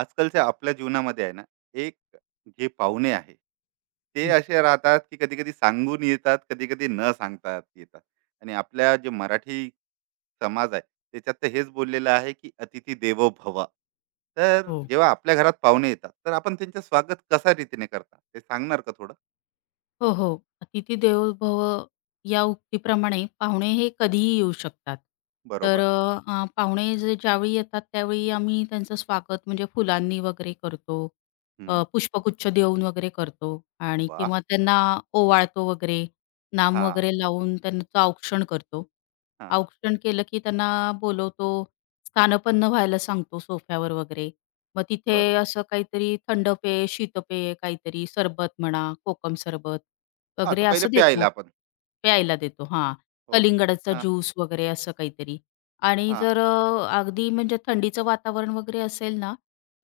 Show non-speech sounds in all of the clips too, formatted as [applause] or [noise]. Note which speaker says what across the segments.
Speaker 1: आजकालच्या आपल्या जीवनामध्ये आहे ना, एक जे पाहुणे आहे, ते
Speaker 2: हं.
Speaker 1: असे राहतात, की कधी-कधी सांगून येतात, कधी-कधी न सांगता येतात. आणि आपल्या जे मराठी समाज आहे, त्याच्यात तर हेच बोललेलं आहे, की "अतिथी देवो भव." तर
Speaker 2: हो.
Speaker 1: जेव्हा आपल्या घरात पाहुणे येतात, तर आपण त्यांचं स्वागत कशा रीतीने करतात, ते सांगणार का थोडं?
Speaker 2: हो, हो. "अतिथी देवो भव" या उक्तीप्रमाणे पाहुणे हे कधीही येऊ शकतात. तर
Speaker 1: बरोबर.
Speaker 2: अ, पाहुणे जे ज्यावेळी येतात त्यावेळी आम्ही त्यांचं स्वागत म्हणजे फुलांनी वगैरे करतो.
Speaker 1: हं.
Speaker 2: पुष्पगुच्छ देऊन वगैरे करतो आणि
Speaker 1: वाह!
Speaker 2: किंवा त्यांना ओवाळतो वगैरे, नाम
Speaker 1: हां,
Speaker 2: वगैरे लावून त्यांचं औक्षण करतो.
Speaker 1: हां.
Speaker 2: औक्षण केलं की त्यांना बोलवतो, स्थानपन्न व्हायला सांगतो सोफ्यावर वगैरे. मग तिथे
Speaker 1: बरोबर.
Speaker 2: असं काहीतरी थंड पेय, शीतपेय काहीतरी सरबत म्हणा, कोकम सरबत
Speaker 1: हां, तर
Speaker 2: वगैरे
Speaker 1: पहिले
Speaker 2: असं देतो.
Speaker 1: प्यायला आपण.
Speaker 2: प्यायला देतो हां.
Speaker 1: ओके.
Speaker 2: कलिंगडाचा
Speaker 1: हां,
Speaker 2: ज्यूस वगैरे असं काहीतरी. आणि
Speaker 1: हां,
Speaker 2: जर अगदी म्हणजे थंडीचं वातावरण वगैरे असेल ना,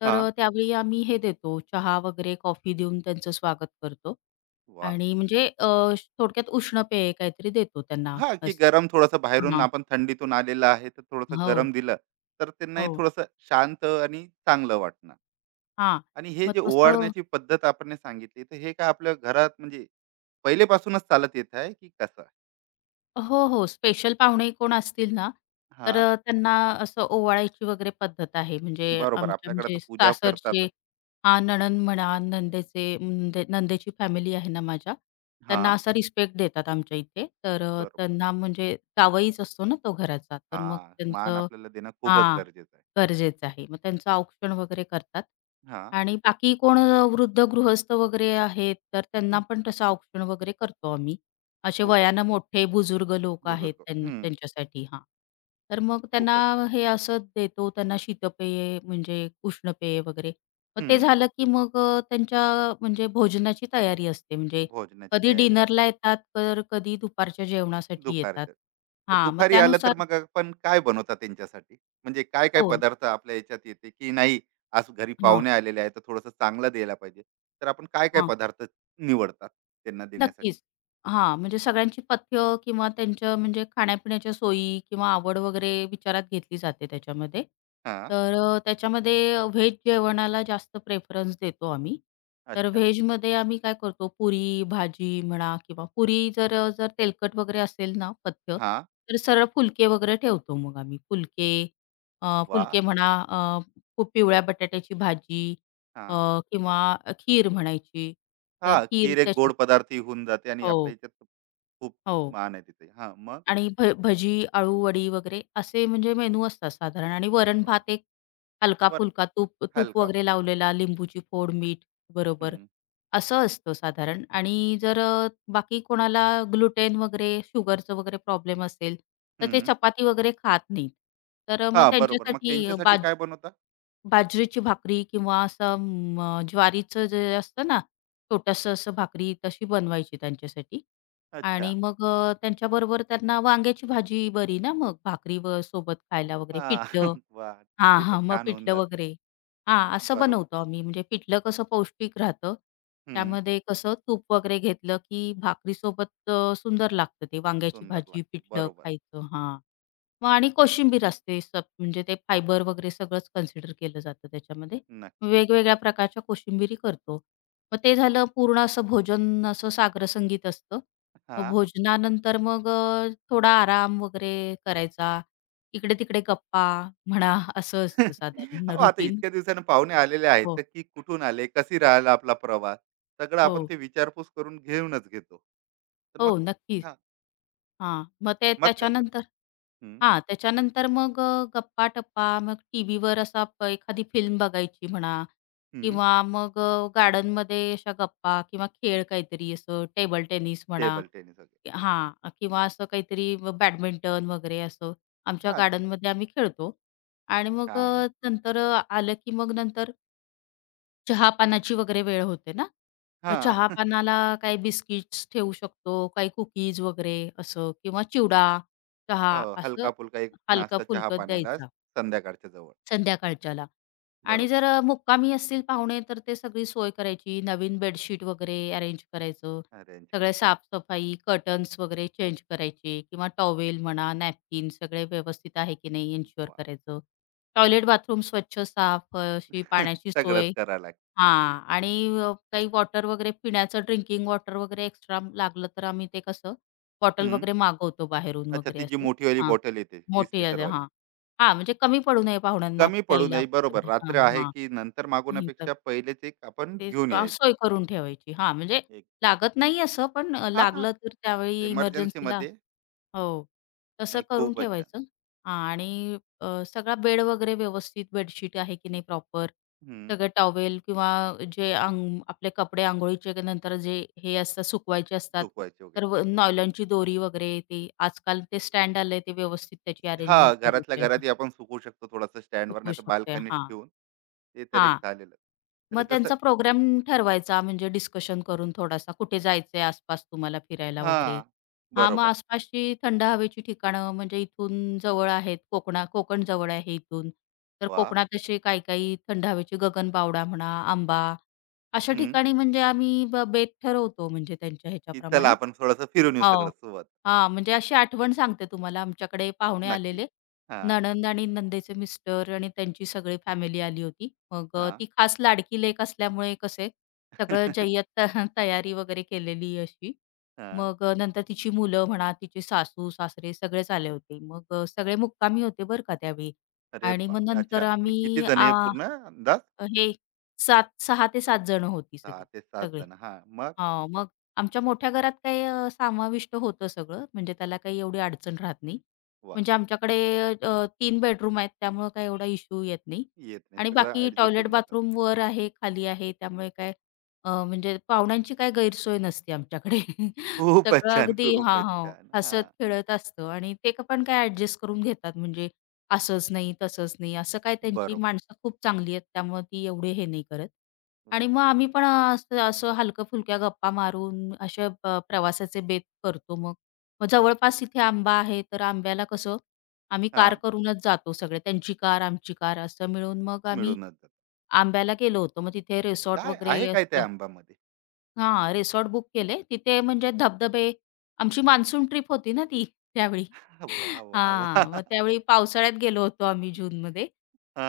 Speaker 1: हां.
Speaker 2: त्यावेळी आम्ही हे देतो चहा वगैरे कॉफी देऊन त्यांचं स्वागत करतो
Speaker 1: वाह!
Speaker 2: आणि म्हणजे थोडक्यात उष्ण पेय काहीतरी देतो त्यांना
Speaker 1: हां, की
Speaker 2: असं.
Speaker 1: गरम थोडंसं बाहेरून
Speaker 2: हां.
Speaker 1: आपण थंडीतून आलेलं आहे, तर थोडंसं
Speaker 2: हो,
Speaker 1: गरम दिलं, तर त्यांनाही
Speaker 2: हो.
Speaker 1: थोडंसं शांत आणि चांगलं वाटणार.
Speaker 2: हां.
Speaker 1: आणि हे
Speaker 2: मग
Speaker 1: जे
Speaker 2: तसं
Speaker 1: ओवाळण्याची पद्धत आपण सांगितली, तर हे काय आपल्या घरात म्हणजे पहिलेपासूनच चालत येत आहे, की कसं?
Speaker 2: हो, हो. स्पेशल पाहुणे कोण असतील ना,
Speaker 1: हां,
Speaker 2: त्यांना असं ओवाळायची वगैरे पद्धत आहे. म्हणजे
Speaker 1: बरोबर.
Speaker 2: आमच्या
Speaker 1: आपल्याकडे तर
Speaker 2: म्हणजे
Speaker 1: पूजा
Speaker 2: सासरचे.
Speaker 1: करतातच.
Speaker 2: हां, नणंद म्हणा, नंदेचे नंदे नंदेची फॅमिली आहे ना माझ्या, त्यांना
Speaker 1: हां,
Speaker 2: असा रिस्पेक्ट देतात आमच्या इथे.
Speaker 1: बरोबर.
Speaker 2: त्यांना म्हणजे जावईच असतो ना तो घराचा, तर मग
Speaker 1: हां, मान
Speaker 2: त्यांचं
Speaker 1: आपल्याला देणं खूपच
Speaker 2: हां,
Speaker 1: गरजेचं आहे.
Speaker 2: गरजेचं आहे. मग त्यांचं औक्षण वगैरे करतात
Speaker 1: हां,
Speaker 2: आणि बाकी कोण वृद्ध गृहस्थ वगैरे आहेत, तर त्यांना पण तसं औक्षण वगैरे करतो आम्ही. असे
Speaker 1: खूपच
Speaker 2: वयानं
Speaker 1: छान.
Speaker 2: मोठे बुजुर्ग लोक आहेत
Speaker 1: बुजुर्ग. हं,
Speaker 2: त्यांच्यासाठी हां. तर मग त्यांना
Speaker 1: खूपच छान.
Speaker 2: हे असं देतो, त्यांना शीतपेये म्हणजे उष्णपेय वगैरे. मग ते
Speaker 1: हं,
Speaker 2: झालं की मग त्यांच्या म्हणजे भोजनाची तयारी असते. म्हणजे
Speaker 1: भोजनाची
Speaker 2: कधी
Speaker 1: तयारी राहते.
Speaker 2: डिनरला येतात, तर कधी दुपारच्या जेवणासाठी येतात.
Speaker 1: दुपारचं. तर
Speaker 2: हां, मग
Speaker 1: दुपारी आलं तर
Speaker 2: त्यानुसार
Speaker 1: मग आपण काय बनवता त्यांच्यासाठी? म्हणजे काय काय
Speaker 2: हो.
Speaker 1: पदार्थ आपल्या ह्याच्यात येते, की नाही आज घरी
Speaker 2: हां,
Speaker 1: पाहुणे आलेले आहेत, तर थोडंसं चांगलं द्यायला पाहिजे. तर आपण काय काय
Speaker 2: हां.
Speaker 1: पदार्थ निवडतात त्यांना देण्यासाठी?
Speaker 2: नक्कीच. हां, म्हणजे सगळ्यांची पथ्य किंवा त्यांच्या म्हणजे खाण्यापिण्याच्या सोयी किंवा आवड वगैरे विचारात घेतली जाते त्याच्यामध्ये.
Speaker 1: हां,
Speaker 2: त्याच्यामध्ये व्हेज जेवणाला जास्त प्रेफरन्स देतो आम्ही. तर
Speaker 1: अच्छा.
Speaker 2: व्हेजमध्ये आम्ही काय करतो पुरी, भाजी म्हणा किंवा पुरी जर जर तेलकट वगैरे असेल ना पथ्य,
Speaker 1: हां,
Speaker 2: तर सरळ फुलके वगैरे ठेवतो मग आम्ही. फुलके अ,
Speaker 1: वाह!
Speaker 2: फुलके म्हणा, खूप पिवळ्या बटाट्याची भाजी, अ,
Speaker 1: हां,
Speaker 2: किंवा खीर म्हणायची.
Speaker 1: हां,
Speaker 2: तर खीर
Speaker 1: खीर एक
Speaker 2: त्याच्या
Speaker 1: गोड पदार्थही होऊन जाते आणि आपल्या
Speaker 2: हो,
Speaker 1: ह्याच्यात खूप
Speaker 2: हो.
Speaker 1: मान आहे तिथे. हां, मग?
Speaker 2: आणि भजी, आळू वडी वगैरे असे म्हणजे मेनू असतात साधारण आणि
Speaker 1: वाह!
Speaker 2: वरण-भात एक
Speaker 1: बरं
Speaker 2: हलका-फुलका तूप तूप
Speaker 1: हलका
Speaker 2: वगैरे
Speaker 1: फुल.
Speaker 2: लावलेला, लिंबूची फोड, मीठ बरोबर.
Speaker 1: हं,
Speaker 2: असं असतं साधारण. आणि जर बाकी कोणाला ग्लुटेन वगैरे, शुगरचं वगैरे प्रॉब्लेम असेल, तर ते
Speaker 1: हं.
Speaker 2: चपाती वगैरे खात नाहीत. तर मग
Speaker 1: हां, बरोबर. मग
Speaker 2: त्यांच्यासाठी
Speaker 1: त्यांच्यासाठी काय बनवता?
Speaker 2: बाजरीची भाकरी किंवा ज्वारीचं जे असतं ना, छोटंसं असं भाकरी तशी बनवायची त्यांच्यासाठी आणि
Speaker 1: अच्छा.
Speaker 2: मग त्यांच्याबरोबर त्यांना वांग्याची भाजी बरी ना मग भाकरी व सोबत खायला
Speaker 1: हां,
Speaker 2: वगैरे
Speaker 1: वाह!
Speaker 2: पिठलं.
Speaker 1: [laughs]
Speaker 2: हां,
Speaker 1: ते तर
Speaker 2: हां. मग
Speaker 1: छान होऊन
Speaker 2: पिठलं
Speaker 1: जाते.
Speaker 2: वगैरे. हां, असं
Speaker 1: बरोबर.
Speaker 2: बनवतो आम्ही म्हणजे पिठलं कसं पौष्टिक राहतं.
Speaker 1: हं.
Speaker 2: त्यामध्ये कसं तूप वगैरे घेतलं की भाकरीसोबत सुंदर लागतं ते वांग्याची
Speaker 1: सुंदर
Speaker 2: भाजी,
Speaker 1: लागते.
Speaker 2: पिठलं
Speaker 1: बरोबर.
Speaker 2: खायचं हां. मग आणि कोशिंबीर असते म्हणजे ते फायबर वगैरे सगळंच कन्सिडर केलं जातं त्याच्यामध्ये.
Speaker 1: नक्की.
Speaker 2: वेगवेगळ्या प्रकारच्या कोशिंबिरी करतो. मग ते झालं पूर्ण असं भोजन असं सागर संगीत असतं. मग
Speaker 1: हां.
Speaker 2: भोजनानंतर मग थोडा आराम वगैरे करायचा. इकडे-तिकडे गप्पा म्हणा, असं असतं
Speaker 1: [laughs]
Speaker 2: साधारण
Speaker 1: हो, आता
Speaker 2: रुटीन.
Speaker 1: इतक्या दिवसानं पाहुणे आलेले आहेत,
Speaker 2: हो,
Speaker 1: तर की कुठून आले, कशी राहिला आपला प्रवास, सगळं आपण
Speaker 2: हो.
Speaker 1: ते विचारपूस करून घेऊनच घेतो. तर मग
Speaker 2: हो, नक्कीच.
Speaker 1: हां,
Speaker 2: हां, मग ते
Speaker 1: मग काय करता?
Speaker 2: त्याच्यानंतर.
Speaker 1: हं,
Speaker 2: हां, त्याच्यानंतर मग गप्पा-टप्पा मग टीव्हीवर असा प एखादी फिल्म बघायची म्हणा
Speaker 1: हं.
Speaker 2: किंवा मग गार्डनमध्ये अशा गप्पा किंवा खेळ काहीतरी असं टेबल टेनिस म्हणा,
Speaker 1: टेबल टेनिस वगैरे.
Speaker 2: हां, किंवा असं काहीतरी बॅडमिंटन वगैरे असं आमच्या
Speaker 1: हां,
Speaker 2: गार्डनमध्ये आम्ही खेळतो आणि मग अ,
Speaker 1: छान.
Speaker 2: नंतर अ, आलं की मग नंतर चहा-पानाची वगैरे वेळ होते ना? मग
Speaker 1: हां. [laughs]
Speaker 2: चहा-पानाला काही बिस्किट्स ठेवू शकतो, काही कुकीज वगैरे असं किंवा चिवडा, चहा
Speaker 1: हो,
Speaker 2: असं
Speaker 1: हलका-फुलका एक नाश्ता
Speaker 2: हलकं-फुलकं
Speaker 1: चहा-पाण्याला
Speaker 2: द्यायचा
Speaker 1: संध्याकाळच्या जवळ.
Speaker 2: संध्याकाळच्याला. आणि
Speaker 1: बरोबर.
Speaker 2: जर मुक्कामी असतील पाहुणे तर ते सगळी सोय करायची. नवीन बेडशीट वगैरे अरेंज करायचं.
Speaker 1: अरेंज
Speaker 2: सगळे
Speaker 1: करायचं.
Speaker 2: साफ, कर्टन्स वगैरे चेंज करायचे किंवा टॉवेल म्हणा, नॅपकिन सगळे व्यवस्थित आहे की नाही एन्शुअर
Speaker 1: वाह!
Speaker 2: करायचं. टॉयलेट, बाथरूम स्वच्छ, साफ, अशी
Speaker 1: [laughs]
Speaker 2: पाण्याची
Speaker 1: सगळंच
Speaker 2: सोय
Speaker 1: करावं लागतं.
Speaker 2: हां. आणि काही वॉटर वगैरे पिण्याचं ड्रिंकिंग वॉटर वगैरे एक्स्ट्रा लागलं तर आम्ही ते कसं बॉटल
Speaker 1: हं.
Speaker 2: वगैरे मागवतो बाहेरून
Speaker 1: अच्छा,
Speaker 2: वगैरे
Speaker 1: ती जी
Speaker 2: असे.
Speaker 1: मोठीवाली
Speaker 2: हां.
Speaker 1: बॉटल येते 20
Speaker 2: मोठी आहे
Speaker 1: लिटरवाली.
Speaker 2: हां. हां, म्हणजे कमी पडू नये पाहुण्यांना
Speaker 1: कमी पडू
Speaker 2: प्यायला.
Speaker 1: नये बरोबर
Speaker 2: हां,
Speaker 1: रात्र आहे
Speaker 2: हां.
Speaker 1: की नंतर मागवण्यापेक्षा पहिलेच एक आपण
Speaker 2: तेच
Speaker 1: घेऊन
Speaker 2: अ,
Speaker 1: यायचं
Speaker 2: सोय करून ठेवायची. हां, म्हणजे
Speaker 1: एक
Speaker 2: लागत नाही असं, पण
Speaker 1: हा
Speaker 2: लागलं तर त्यावेळी
Speaker 1: इमर्जन्सी
Speaker 2: इमर्जन्सीला,
Speaker 1: मध्ये
Speaker 2: हो, तसं
Speaker 1: नाही
Speaker 2: करून
Speaker 1: खूपच छान
Speaker 2: ठेवायचं. हां, आणि सगळा बेड वगैरे व्यवस्थित बेडशीट आहे की नाही प्रॉपर,
Speaker 1: हम्म,
Speaker 2: सगळे टॉवेल किंवा जे अंग आपले कपडे अंघोळीचे नंतर जे हे असतात सुकवायचे असतात,
Speaker 1: सुकवायचे
Speaker 2: तर
Speaker 1: वगैरे
Speaker 2: व नॉयलॉनची दोरी वगैरे ते आजकाल ते स्टँड आलंय ते व्यवस्थित त्याची
Speaker 1: हा
Speaker 2: अरेंजमेंट
Speaker 1: घरातल्या
Speaker 2: करायची आहे.
Speaker 1: घरातही आपण सुकवू शकतो थोडासा स्टँडवर
Speaker 2: सुकवू
Speaker 1: नाही तर
Speaker 2: शकते.
Speaker 1: बाल्कनीत
Speaker 2: हां,
Speaker 1: ठेवून ते तर एक
Speaker 2: हां.
Speaker 1: झालेलं
Speaker 2: मग
Speaker 1: तर जसं
Speaker 2: त्यांचा प्रोग्राम ठरवायचा म्हणजे डिस्कशन करून थोडासा, कुठे जायचंय आसपास तुम्हाला फिरायला
Speaker 1: हा
Speaker 2: वगैरे? हां, मग
Speaker 1: बरोबर
Speaker 2: आसपासची थंड हवेची ठिकाणं म्हणजे इथून जवळ आहेत, कोकण जवळ आहे इथून. तर
Speaker 1: वा
Speaker 2: कोकणात असे काही-काही थंड हवेची गगनबावडा म्हणा, आंबा, अशा
Speaker 1: हम्म,
Speaker 2: ठिकाणी म्हणजे आम्ही बेत ठरवतो म्हणजे त्यांच्या
Speaker 1: की चला
Speaker 2: ह्याच्याप्रमाणे.
Speaker 1: आपण थोडस फिरून येऊ
Speaker 2: हो.
Speaker 1: सगळं सोबत
Speaker 2: हां, म्हणजे अशी आठवण सांगते तुम्हाला. आमच्याकडे पाहुणे
Speaker 1: नक्की
Speaker 2: आलेले.
Speaker 1: हा
Speaker 2: नणंद आणि नंदेचे मिस्टर आणि त्यांची सगळी फॅमिली आली होती. मग
Speaker 1: हा
Speaker 2: ती खास लाडकी लेक असल्यामुळे कसे सगळं जय्यत
Speaker 1: [laughs]
Speaker 2: [laughs] तयारी वगैरे केलेली अशी.
Speaker 1: हा
Speaker 2: मग नंतर तिची मुलं म्हणा, तिचे सासू-सासरे सगळेच आले होते. मग सगळे मुक्कामी होते बरं का त्यावेळी.
Speaker 1: अरे
Speaker 2: आणि मग
Speaker 1: बाप
Speaker 2: नंतर
Speaker 1: अच्छा आणि
Speaker 2: आम्ही
Speaker 1: किती जण
Speaker 2: आ,
Speaker 1: हे पूर्ण अंदाज
Speaker 2: हे 7 6 ते 7 जण होती
Speaker 1: सहा
Speaker 2: सगळी,
Speaker 1: ते सात
Speaker 2: सगळे.
Speaker 1: जण हा मग
Speaker 2: हां, मग आमच्या मोठ्या घरात समाविष्ट होतं सगळं, म्हणजे त्याला काही एवढी अडचण राहत नाही.
Speaker 1: वा
Speaker 2: म्हणजे आमच्याकडे 3 बेडरूम आहेत, त्यामुळं काही एवढा इश्यू येत नाही
Speaker 1: येत नाही.
Speaker 2: आणि
Speaker 1: सगळं
Speaker 2: बाकी
Speaker 1: ॲडजस्ट
Speaker 2: टॉयलेट,
Speaker 1: होऊन जातं.
Speaker 2: बाथरूम वर आहे, खाली आहे, त्यामुळे काय म्हणजे पाहुण्यांची काय गैरसोय नसते आमच्याकडे. [laughs]
Speaker 1: खूपच
Speaker 2: सगळं
Speaker 1: छान,
Speaker 2: अगदी हां,
Speaker 1: खूपच
Speaker 2: हां,
Speaker 1: छान. हां,
Speaker 2: हसत-खेळत असतं आणि पण काय ॲडजस्ट करून घेतात. म्हणजे असंच नाही, तसंच नाही, असं काय त्यांची
Speaker 1: बरोबर.
Speaker 2: माणसं खूप चांगली आहेत, त्यामुळे ती एवढे हे नाही करत. आणि मग
Speaker 1: वाह!
Speaker 2: आम्ही पण असं असं हलक्या-फुलक्या गप्पा मारून असे प्रवासाचे बेत करतो मग. मग जवळपास इथे आंबा आहे, तर आंब्याला कसं आम्ही कार
Speaker 1: हां,
Speaker 2: करूनच जातो सगळे. त्यांची कार, आमची कार असं मिळून मग आम्ही
Speaker 1: मिळूनच जातं.
Speaker 2: आंब्याला गेलो होतो. मग तिथे रिसॉर्ट
Speaker 1: काय
Speaker 2: वगैरे
Speaker 1: आहे काय
Speaker 2: असं,
Speaker 1: त्या आंबामध्ये?
Speaker 2: हां, रिसॉर्ट बुक केले. तिथे म्हणजे धबधबे. आमची मान्सून ट्रिप होती ना ती [laughs] त्यावेळी.
Speaker 1: वाह! वाह!
Speaker 2: हां, मग
Speaker 1: वाह!
Speaker 2: त्यावेळी पावसाळ्यात गेलो होतो आम्ही जूनमध्ये.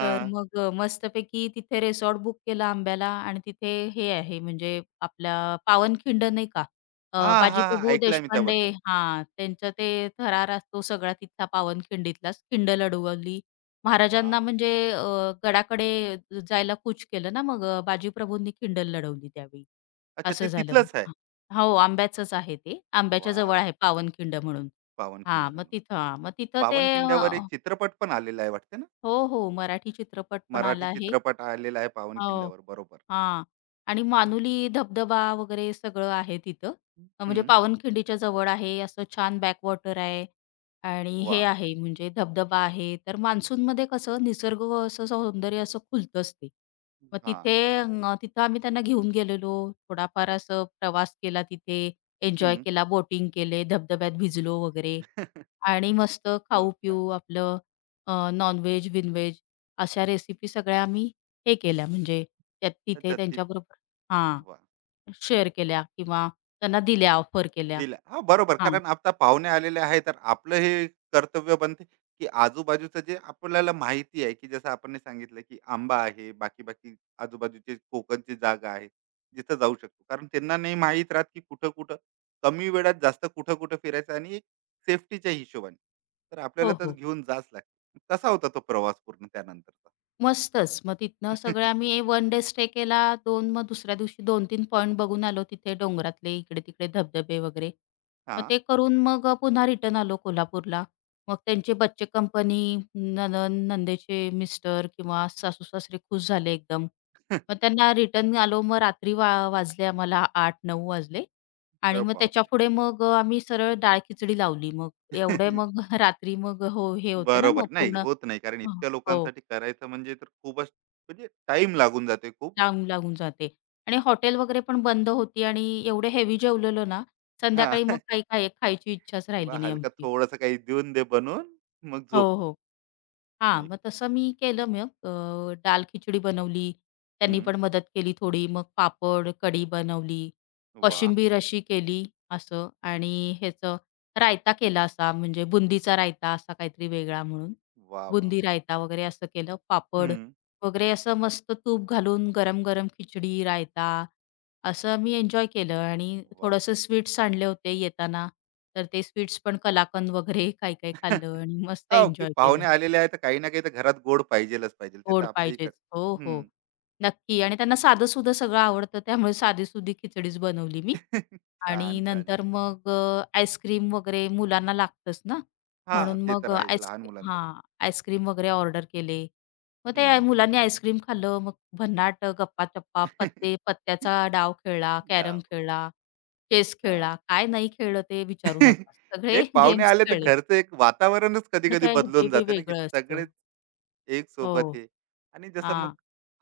Speaker 2: तर मग मस्तपैकी तिथे रिसॉर्ट बुक केला आंब्याला आणि तिथे हे आहे म्हणजे आपला पावनखिंड नाही का,
Speaker 1: हां, हां.
Speaker 2: बाजीप्रभू
Speaker 1: ऐकलंय मी
Speaker 2: देशपांडे.
Speaker 1: त्याबद्दल.
Speaker 2: हां, त्यांचा ते थरार असतो सगळा तिथला पावनखिंडीतलाच. खिंड लढवली. महाराजांना
Speaker 1: वाह!
Speaker 2: म्हणजे गडाकडे जायला कूच केलं ना मग बाजीप्रभूंनी खिंड लढवली त्यावेळी.
Speaker 1: अच्छा
Speaker 2: असं
Speaker 1: ते
Speaker 2: झालं.
Speaker 1: तिथलंच आहे.
Speaker 2: हां. हो, आंब्याचंच आहे ते. आंब्याच्या
Speaker 1: वाह!
Speaker 2: जवळ आहे पावनखिंड म्हणून.
Speaker 1: पावनखिंड
Speaker 2: हां, मग
Speaker 1: म्हणून.
Speaker 2: तिथं हां, मग तिथं ते
Speaker 1: पावनखिंड्यावर एक
Speaker 2: अ,
Speaker 1: चित्रपट पण आलेला आहे वाटते ना?
Speaker 2: हो, हो, मराठी चित्रपट पण
Speaker 1: मराठी
Speaker 2: आला आहे.
Speaker 1: चित्रपट आलेला आहे
Speaker 2: हो.
Speaker 1: पावनखिंड्यावर. बरोबर.
Speaker 2: हां. आणि
Speaker 1: हं,
Speaker 2: मानुली धबधबा वगैरे सगळं आहे तिथं. म्हणजे
Speaker 1: हं.
Speaker 2: पावनखिंडीच्या जवळ आहे. असं छान बॅकवॉटर आहे आणि हे
Speaker 1: वाह!
Speaker 2: आहे म्हणजे धबधबा आहे. तर मान्सूनमध्ये कसं निसर्ग असं सौंदर्य असं खुलतंच ते. मग
Speaker 1: हां.
Speaker 2: तिथे तिथं आम्ही त्यांना घेऊन गेलेलो. थोडाफार असं प्रवास केला तिथे, एन्जॉय
Speaker 1: हं.
Speaker 2: केला, बोटिंग केले, धबधब्यात भिजलो वगैरे
Speaker 1: [laughs]
Speaker 2: आणि मस्त
Speaker 1: खूप छान.
Speaker 2: खाऊ-पिऊ आपलं नॉन अशा रेसिपी सगळ्या आम्ही हे केल्या म्हणजे त्या तिथे
Speaker 1: अच्छा ती
Speaker 2: त्यांच्याबरोबर हां,
Speaker 1: वाह!
Speaker 2: शेअर केल्या किंवा त्यांना दिल्या, ऑफर केल्या.
Speaker 1: दिला. हो, बरोबर.
Speaker 2: हां.
Speaker 1: कारण आता पाहुणे आलेले आहे, तर आपलं हे कर्तव्य बनते, की आजूबाजूचं जे आपल्याला माहिती आहे, की जसं आपण हे सांगितलं, की आंबा आहे, बाकी-बाकी आजूबाजूचे कोकणची जागा आहे, जिथं जाऊ शकतो. कारण त्यांना नाही माहीत राहत, की कुठं-कुठं कमी वेळात जास्त कुठं-कुठं फिरायचं आणि एक सेफ्टीच्या हिशोबाने. तर आपल्याला
Speaker 2: हो,
Speaker 1: तर
Speaker 2: हो.
Speaker 1: घेऊन जावंच लागतं. कसा होता तो प्रवास पूर्ण त्यानंतरचा?
Speaker 2: मस्तच. मग तिथनं सगळं
Speaker 1: [laughs]
Speaker 2: आम्ही वन डे स्टे केला. 2 मग दुसऱ्या दिवशी 2-3 पॉइंट बघून आलो तिथे डोंगरातले, इकडे-तिकडे धबधबे वगैरे. मग
Speaker 1: हां.
Speaker 2: ते करून मग पुन्हा रिटर्न आलो कोल्हापूरला. मग त्यांचे बच्चे कंपनी, नणंद, नणंदेचे मिस्टर किंवा सासू-सासरे खुश झाले एकदम.
Speaker 1: अरे
Speaker 2: मग त्यांना रिटर्न आलो. मग रात्री वाजले आम्हाला 8-9 वाजले आणि
Speaker 1: [laughs]
Speaker 2: मग
Speaker 1: बापरे!
Speaker 2: त्याच्यापुढे मग आम्ही सरळ डाळ खिचडी लावली. मग एवढे
Speaker 1: [laughs]
Speaker 2: मग [laughs] रात्री मग हो, हे होतं ना
Speaker 1: बरोबर.
Speaker 2: मग
Speaker 1: नाही,
Speaker 2: पूर्ण
Speaker 1: होत नाही. कारण इतक्या
Speaker 2: हो.
Speaker 1: लोकांसाठी करायचं म्हणजे तर खूपच म्हणजे टाइम लागून जाते खूप.
Speaker 2: लागून, लागून जाते आणि हॉटेल वगैरे पण बंद होती आणि एवढं हेवी जेवलेलो ना,
Speaker 1: हां.
Speaker 2: संध्याकाळी मग
Speaker 1: [laughs]
Speaker 2: काही खायची इच्छाच
Speaker 1: किंवा
Speaker 2: राहिली नाही
Speaker 1: हलका
Speaker 2: आमची.
Speaker 1: थोडंसं काही देऊन दे बनवून, मग
Speaker 2: हो,
Speaker 1: झोपू.
Speaker 2: हो. हां,
Speaker 1: नाही
Speaker 2: मग तसं मी केलं मग दाल खिचडी बनवली. त्यांनी
Speaker 1: हं.
Speaker 2: पण मदत केली थोडी. मग पापड, कढी बनवली.
Speaker 1: वा,
Speaker 2: कोशिंबीर अशी केली असं आणि ह्याचं रायता केला असा म्हणजे बुंदीचा रायता असा काहीतरी वेगळा म्हणून.
Speaker 1: वा, वा,
Speaker 2: बुंदी
Speaker 1: वा,
Speaker 2: रायता वगैरे असं केलं. पापड
Speaker 1: हं.
Speaker 2: वगैरे असं मस्त तूप घालून गरम-गरम खिचडी, रायता असं मी एन्जॉय केलं आणि
Speaker 1: वाह!
Speaker 2: थोडंसं स्वीट्स आणले होते येताना. तर ते स्वीट्स पण कलाकंद वगैरे [laughs] काही-काही
Speaker 1: [laughs]
Speaker 2: खाल्लं आणि मस्त
Speaker 1: हो, की
Speaker 2: एन्जॉय केलं.
Speaker 1: पाहुणे आलेले आहे, तर काही ना काही तर घरात गोड पाहिजेलच पाहिजे. ते तर
Speaker 2: गोड
Speaker 1: आपल्या इकडे
Speaker 2: पाहिजेच. हो,
Speaker 1: हं.
Speaker 2: हो. नक्की आणि त्यांना साधं-सुधं सगळं आवडतं त्यामुळे साधी-सुधी खिचडीच बनवली मी.
Speaker 1: [laughs]
Speaker 2: आणि
Speaker 1: छान, छान,
Speaker 2: नंतर
Speaker 1: छान.
Speaker 2: मग आईस्क्रीम वगैरे मुलांना लागतंच ना,
Speaker 1: हां,
Speaker 2: म्हणून
Speaker 1: ते
Speaker 2: मग
Speaker 1: तर आहेच लहान मुलांसाठी.
Speaker 2: हां, आईस्क्रीम वगैरे ऑर्डर केले. मग
Speaker 1: हं.
Speaker 2: मुलांनी आईस्क्रीम खाल्लं, मग भन्नाट गप्पा-टप्पा, पत्त्याचा डाव
Speaker 1: [laughs]
Speaker 2: खेळला, कॅरम
Speaker 1: डाव.
Speaker 2: खेळला, चेस
Speaker 1: छान.
Speaker 2: खेळला. काय नाही खेळलं ते विचारू
Speaker 1: [laughs]
Speaker 2: नका. सगळे
Speaker 1: एक
Speaker 2: [laughs]
Speaker 1: पाहुणे
Speaker 2: गेम्स
Speaker 1: आले तर
Speaker 2: खेळले.
Speaker 1: घरचं एक वातावरणच कधी
Speaker 2: पण
Speaker 1: कधी
Speaker 2: काय हे
Speaker 1: बदलून जाते ना की
Speaker 2: वेगळं असतं.
Speaker 1: सगळेच एक
Speaker 2: हो,
Speaker 1: सोबत हे आणि जसं मग
Speaker 2: हां.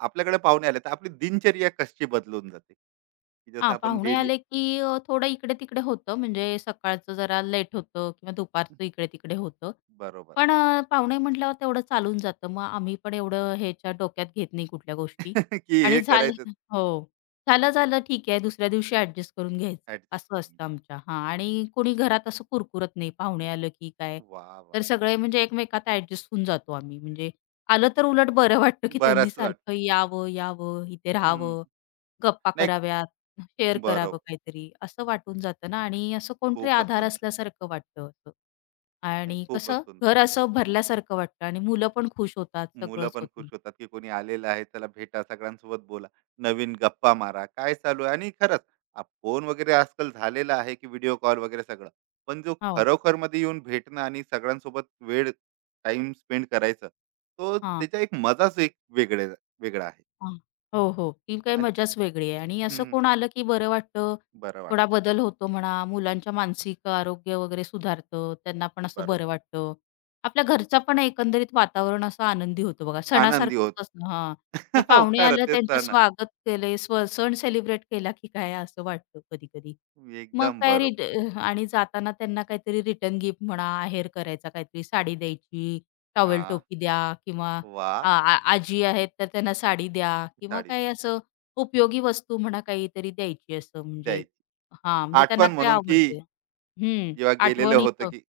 Speaker 1: आपल्याकडे पाहुणे आले तर आपली दिनचर्या कशी बदलून जाते की जसं
Speaker 2: हां,
Speaker 1: आपण
Speaker 2: पाहुणे
Speaker 1: डेली
Speaker 2: आले की थोडं इकडे-तिकडे होतं म्हणजे सकाळचं जरा लेट होतं किंवा दुपारचं इकडे-तिकडे होतं.
Speaker 1: बरोबर
Speaker 2: पण पाहुणे म्हटल्यावर तेवढं चालून जातं. मग आम्ही पण एवढं ह्याच्या डोक्यात घेत नाही कुठल्या गोष्टी
Speaker 1: [laughs] की हे
Speaker 2: आणि झाले
Speaker 1: करायचं
Speaker 2: [laughs] हो. झालं-झालं ठीक आहे दुसऱ्या दिवशी ॲडजस्ट करून घ्यायचं
Speaker 1: ऍडजस्ट
Speaker 2: असं
Speaker 1: करून
Speaker 2: असतं आमच्या हां, आणि कोणी घरात असं कुरकुरत नाही पाहुणे आलं की काय.
Speaker 1: घेऊ. वा वा
Speaker 2: तर
Speaker 1: वा
Speaker 2: सगळे म्हणजे एकमेकात ॲडजस्ट होऊन जातो आम्ही म्हणजे आलं तर उलट बरं वाटतं की त्यांनी
Speaker 1: बरंच
Speaker 2: सारखं
Speaker 1: वाटते
Speaker 2: यावं, यावं, इथे
Speaker 1: हम्म.
Speaker 2: राहावं, गप्पा
Speaker 1: नाही
Speaker 2: कराव्या, शेअर करावं
Speaker 1: बरोबर
Speaker 2: काहीतरी, असं वाटून जातं ना आणि असं कोणतरी
Speaker 1: खूपच
Speaker 2: आधार
Speaker 1: सुंदर
Speaker 2: असल्यासारखं वाटतं असं.
Speaker 1: नाही
Speaker 2: आणि
Speaker 1: खूपच
Speaker 2: कसं
Speaker 1: सुंदर
Speaker 2: घर असं भरल्यासारखं वाटतं आणि मुलं पण खुश होतात,
Speaker 1: मुलं
Speaker 2: सगळंच
Speaker 1: पण खुश
Speaker 2: होतं.
Speaker 1: होतात, की कोणी आलेलं आहे, चला भेटा, सगळ्यांसोबत बोला, नवीन गप्पा मारा, काय चालू आहे? आणि खरंच हा फोन वगैरे आजकाल झालेला आहे, की व्हिडिओ कॉल वगैरे सगळं. पण जो
Speaker 2: हो.
Speaker 1: खरोखरमध्ये येऊन भेटणं आणि सगळ्यांसोबत वेळ टाईम स्पेंड करायचं, तो
Speaker 2: हां.
Speaker 1: त्याचा एक मजाच एक वेगळा आहे.
Speaker 2: हां. हो, हो. ती काही
Speaker 1: आणि
Speaker 2: मजाच वेगळी आहे आणि असं
Speaker 1: हं,
Speaker 2: कोण आलं की बरं वाटतं.
Speaker 1: बरं
Speaker 2: थोडा
Speaker 1: वाटतं.
Speaker 2: बदल होतो म्हणा, मुलांच्या मानसिक आरोग्य वगैरे सुधारतं. त्यांना पण असं
Speaker 1: बरोबर.
Speaker 2: बरं वाटतं. आपल्या घरचा पण एकंदरीत वातावरण असं आनंदी होतं बघा.
Speaker 1: आनंदी
Speaker 2: सणासारखंच
Speaker 1: होतो.
Speaker 2: असतं हां. हे
Speaker 1: [laughs] हो,
Speaker 2: पाहुणे
Speaker 1: खरं
Speaker 2: आलं
Speaker 1: तेच
Speaker 2: त्यांचं
Speaker 1: तर ना.
Speaker 2: स्वागत केले, सण सेलिब्रेट केला की काय असं वाटतं कधी-कधी. मग
Speaker 1: एकदम
Speaker 2: काय
Speaker 1: बरोबर.
Speaker 2: रिट आणि जाताना त्यांना काहीतरी रिटर्न गिफ्ट म्हणा, आहेर करायचा काहीतरी साडी द्यायची, टॉवेल
Speaker 1: हां,
Speaker 2: टोपी द्या किंवा आ
Speaker 1: वाह!
Speaker 2: आ आजी आहेत, तर त्यांना साडी द्या किंवा
Speaker 1: साडी
Speaker 2: काही
Speaker 1: द्या.
Speaker 2: असं उपयोगी वस्तू म्हणा काहीतरी द्यायची असं म्हणजे
Speaker 1: द्यायची.
Speaker 2: हां, म्हणजे त्यांना
Speaker 1: आठवण
Speaker 2: काय
Speaker 1: म्हणून की
Speaker 2: आवडते. हं,
Speaker 1: जेव्हा गेलेलं
Speaker 2: आठवण
Speaker 1: होतं,
Speaker 2: इथं
Speaker 1: की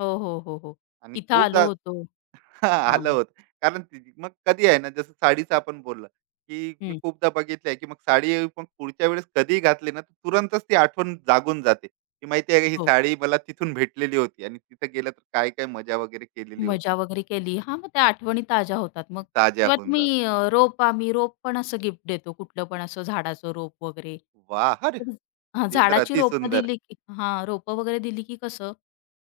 Speaker 2: हो, हो, हो, हो.
Speaker 1: आणि
Speaker 2: इथं आलो
Speaker 1: खूपदा
Speaker 2: होतो
Speaker 1: [laughs]
Speaker 2: हां,
Speaker 1: आलं होतं. कारण ती मग कधी आहे ना, जसं साडीचं आपण बोललं, की मी
Speaker 2: हं,
Speaker 1: खूपदा बघितलंय, की मग साडी पण पुढच्या वेळेस कधीही घातली ना, तर तुरंतच ती आठवण जागून जाते, की माहिती आहे का ही
Speaker 2: हो.
Speaker 1: साडी मला तिथून भेटलेली होती आणि तिथं गेलं तर काय-काय मजा वगैरे केलेली होती.
Speaker 2: मजा वगैरे केली. हां, मग त्या आठवणी ताज्या होतात मग
Speaker 1: ताज्या
Speaker 2: किंवा
Speaker 1: होऊन जात.
Speaker 2: तुम्ही अ, रोप आम्ही रोप पण असं गिफ्ट देतो कुठलं पण असं झाडाचं रोप वगैरे.
Speaker 1: वाह! अरे
Speaker 2: तर हां,
Speaker 1: ते तर
Speaker 2: झाडाची रोपं
Speaker 1: अतिसुंदर.
Speaker 2: दिली की हां, रोपं वगैरे दिली की कसं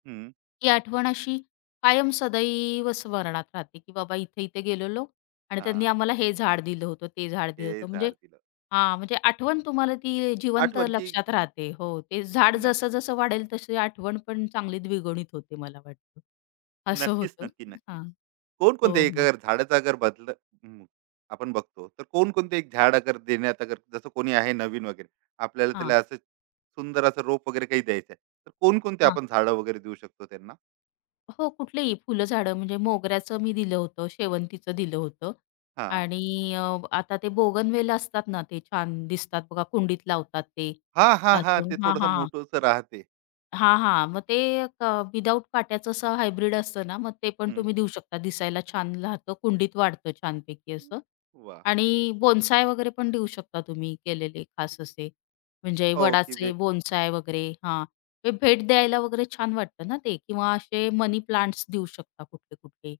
Speaker 1: हं.
Speaker 2: ती आठवण अशी कायम सदैव स्मरणात राहते, की बाबा इथे-इथे गेलेलो आणि त्यांनी
Speaker 1: हां.
Speaker 2: आम्हाला हे झाड दिलं होतं, ते झाड दिलं
Speaker 1: हे
Speaker 2: होतं. म्हणजे
Speaker 1: झाड दिलं.
Speaker 2: हां, म्हणजे आठवण तुम्हाला ती जिवंत
Speaker 1: आठवण की
Speaker 2: लक्षात राहते. हो, ते झाड
Speaker 1: नक्की.
Speaker 2: जसं-जसं वाढेल तशी आठवण पण चांगली द्विगुणित होते मला वाटतं. असं
Speaker 1: नक्कीच,
Speaker 2: होतं.
Speaker 1: नक्की, नक्की.
Speaker 2: हां.
Speaker 1: कोणकोणते
Speaker 2: हो,
Speaker 1: एक
Speaker 2: हो.
Speaker 1: अगर झाडाचं अगर बदल हं, आपण बघतो तर कोणकोणते एक झाड अगर देण्यात अगर जसं कोणी आहे नवीन वगैरे आपल्याला
Speaker 2: हां,
Speaker 1: त्याला असं सुंदर असं रोप वगैरे काही द्यायचं आहे तर कोणकोणते
Speaker 2: हां.
Speaker 1: आपण झाडं वगैरे देऊ शकतो त्यांना
Speaker 2: हो, कुठलेही फुलं झाडं म्हणजे मोगऱ्याचं मी दिलं होतं, शेवंतीचं दिलं होतं
Speaker 1: हा
Speaker 2: आणि आता ते बोगनवेल असतात ना, ते छान दिसतात बघा कुंडीत लावतात ते.
Speaker 1: हा हा हा
Speaker 2: असं
Speaker 1: ते
Speaker 2: हां,
Speaker 1: थोडस
Speaker 2: हां.
Speaker 1: मोठंसं राहते
Speaker 2: हां, हां. मग ते क विदाऊट काट्याचं असं हायब्रिड असतं ना, मग ते पण
Speaker 1: हं,
Speaker 2: तुम्ही देऊ शकता. दिसायला छान राहतं, कुंडीत वाढतं छानपैकी असं.
Speaker 1: वा
Speaker 2: आणि बोन्साय वगैरे पण देऊ शकता तुम्ही केलेले खास असे. म्हणजे
Speaker 1: हो की
Speaker 2: वडाचे
Speaker 1: वेग
Speaker 2: बोन्साय वगैरे हां. ते भेट द्यायला वगैरे छान वाटतं ना ते किंवा असे मनी प्लांट्स देऊ शकता कुठले-कुठले,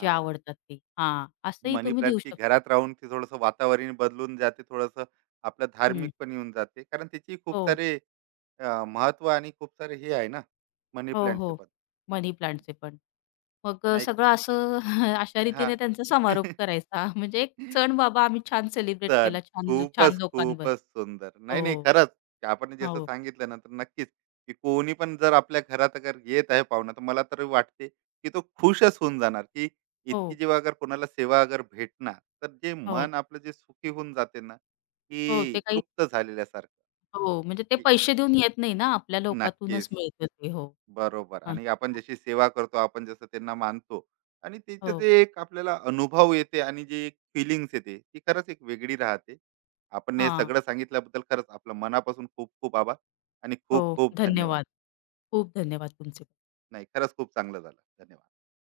Speaker 2: जे आवडतात ते. हां, असंही
Speaker 1: मनी
Speaker 2: तुम्ही देऊ
Speaker 1: प्लांट्स की
Speaker 2: शकता.
Speaker 1: घरात राहून ते थोडस वातावरण बदलून जाते थोडस आपलं धार्मिक
Speaker 2: हं.
Speaker 1: पण येऊन जाते कारण त्याची खूप
Speaker 2: हो.
Speaker 1: सारे महत्व आणि खूप सारे हे आहे ना मनी
Speaker 2: हो,
Speaker 1: प्लांटचे
Speaker 2: हो.
Speaker 1: पण
Speaker 2: मनी प्लांटचे पण. मग
Speaker 1: नाही
Speaker 2: सगळं असं [laughs] अशा
Speaker 1: हां.
Speaker 2: रीतीने त्यांचा समारोप
Speaker 1: [laughs]
Speaker 2: करायचा. म्हणजे एक सण बाबा आम्ही छान सेलिब्रेट
Speaker 1: तर
Speaker 2: केला छान छान
Speaker 1: खूपच,
Speaker 2: लोकांवर.
Speaker 1: खूपच सुंदर. नाही, नाही
Speaker 2: हो.
Speaker 1: खरंच आपण जसं
Speaker 2: हो.
Speaker 1: सांगितलं ना, तर नक्कीच की कोणी पण जर आपल्या घरात अगर येत आहे पाहुणा, तर मला तर वाटते की तो खुशच होऊन जाणार, की
Speaker 2: हो.
Speaker 1: इतकी जेव्हा अगर कोणाला सेवा अगर भेटणार, तर जे
Speaker 2: हो.
Speaker 1: मन आपलं जे सुखी होऊन जाते ना,
Speaker 2: हो.
Speaker 1: की
Speaker 2: ते काही
Speaker 1: तृप्त झालेल्यासारखं,
Speaker 2: हो. म्हणजे ते
Speaker 1: की
Speaker 2: पैसे देऊन येत नाही ना, आपल्या
Speaker 1: नक्कीच.
Speaker 2: लोकातूनच मिळतं ते. हो.
Speaker 1: बरोबर
Speaker 2: हां.
Speaker 1: आणि आपण
Speaker 2: हां.
Speaker 1: जशी सेवा करतो आपण जसं त्यांना मानतो आणि त्याचं
Speaker 2: हो.
Speaker 1: जे एक आपल्याला अनुभव येते आणि जी एक फिलिंग्स येते ती खरंच एक वेगळी राहते आपण हे
Speaker 2: हां.
Speaker 1: सगळं सांगितल्याबद्दल खरंच आपलं मनापासून खूप खूप आभार आणि
Speaker 2: हो.
Speaker 1: खूप खूप धन्यवाद
Speaker 2: धन्यवाद. खूप धन्यवाद तुमचे.
Speaker 1: नाही खरंच खूप चांगलं झालं धन्यवाद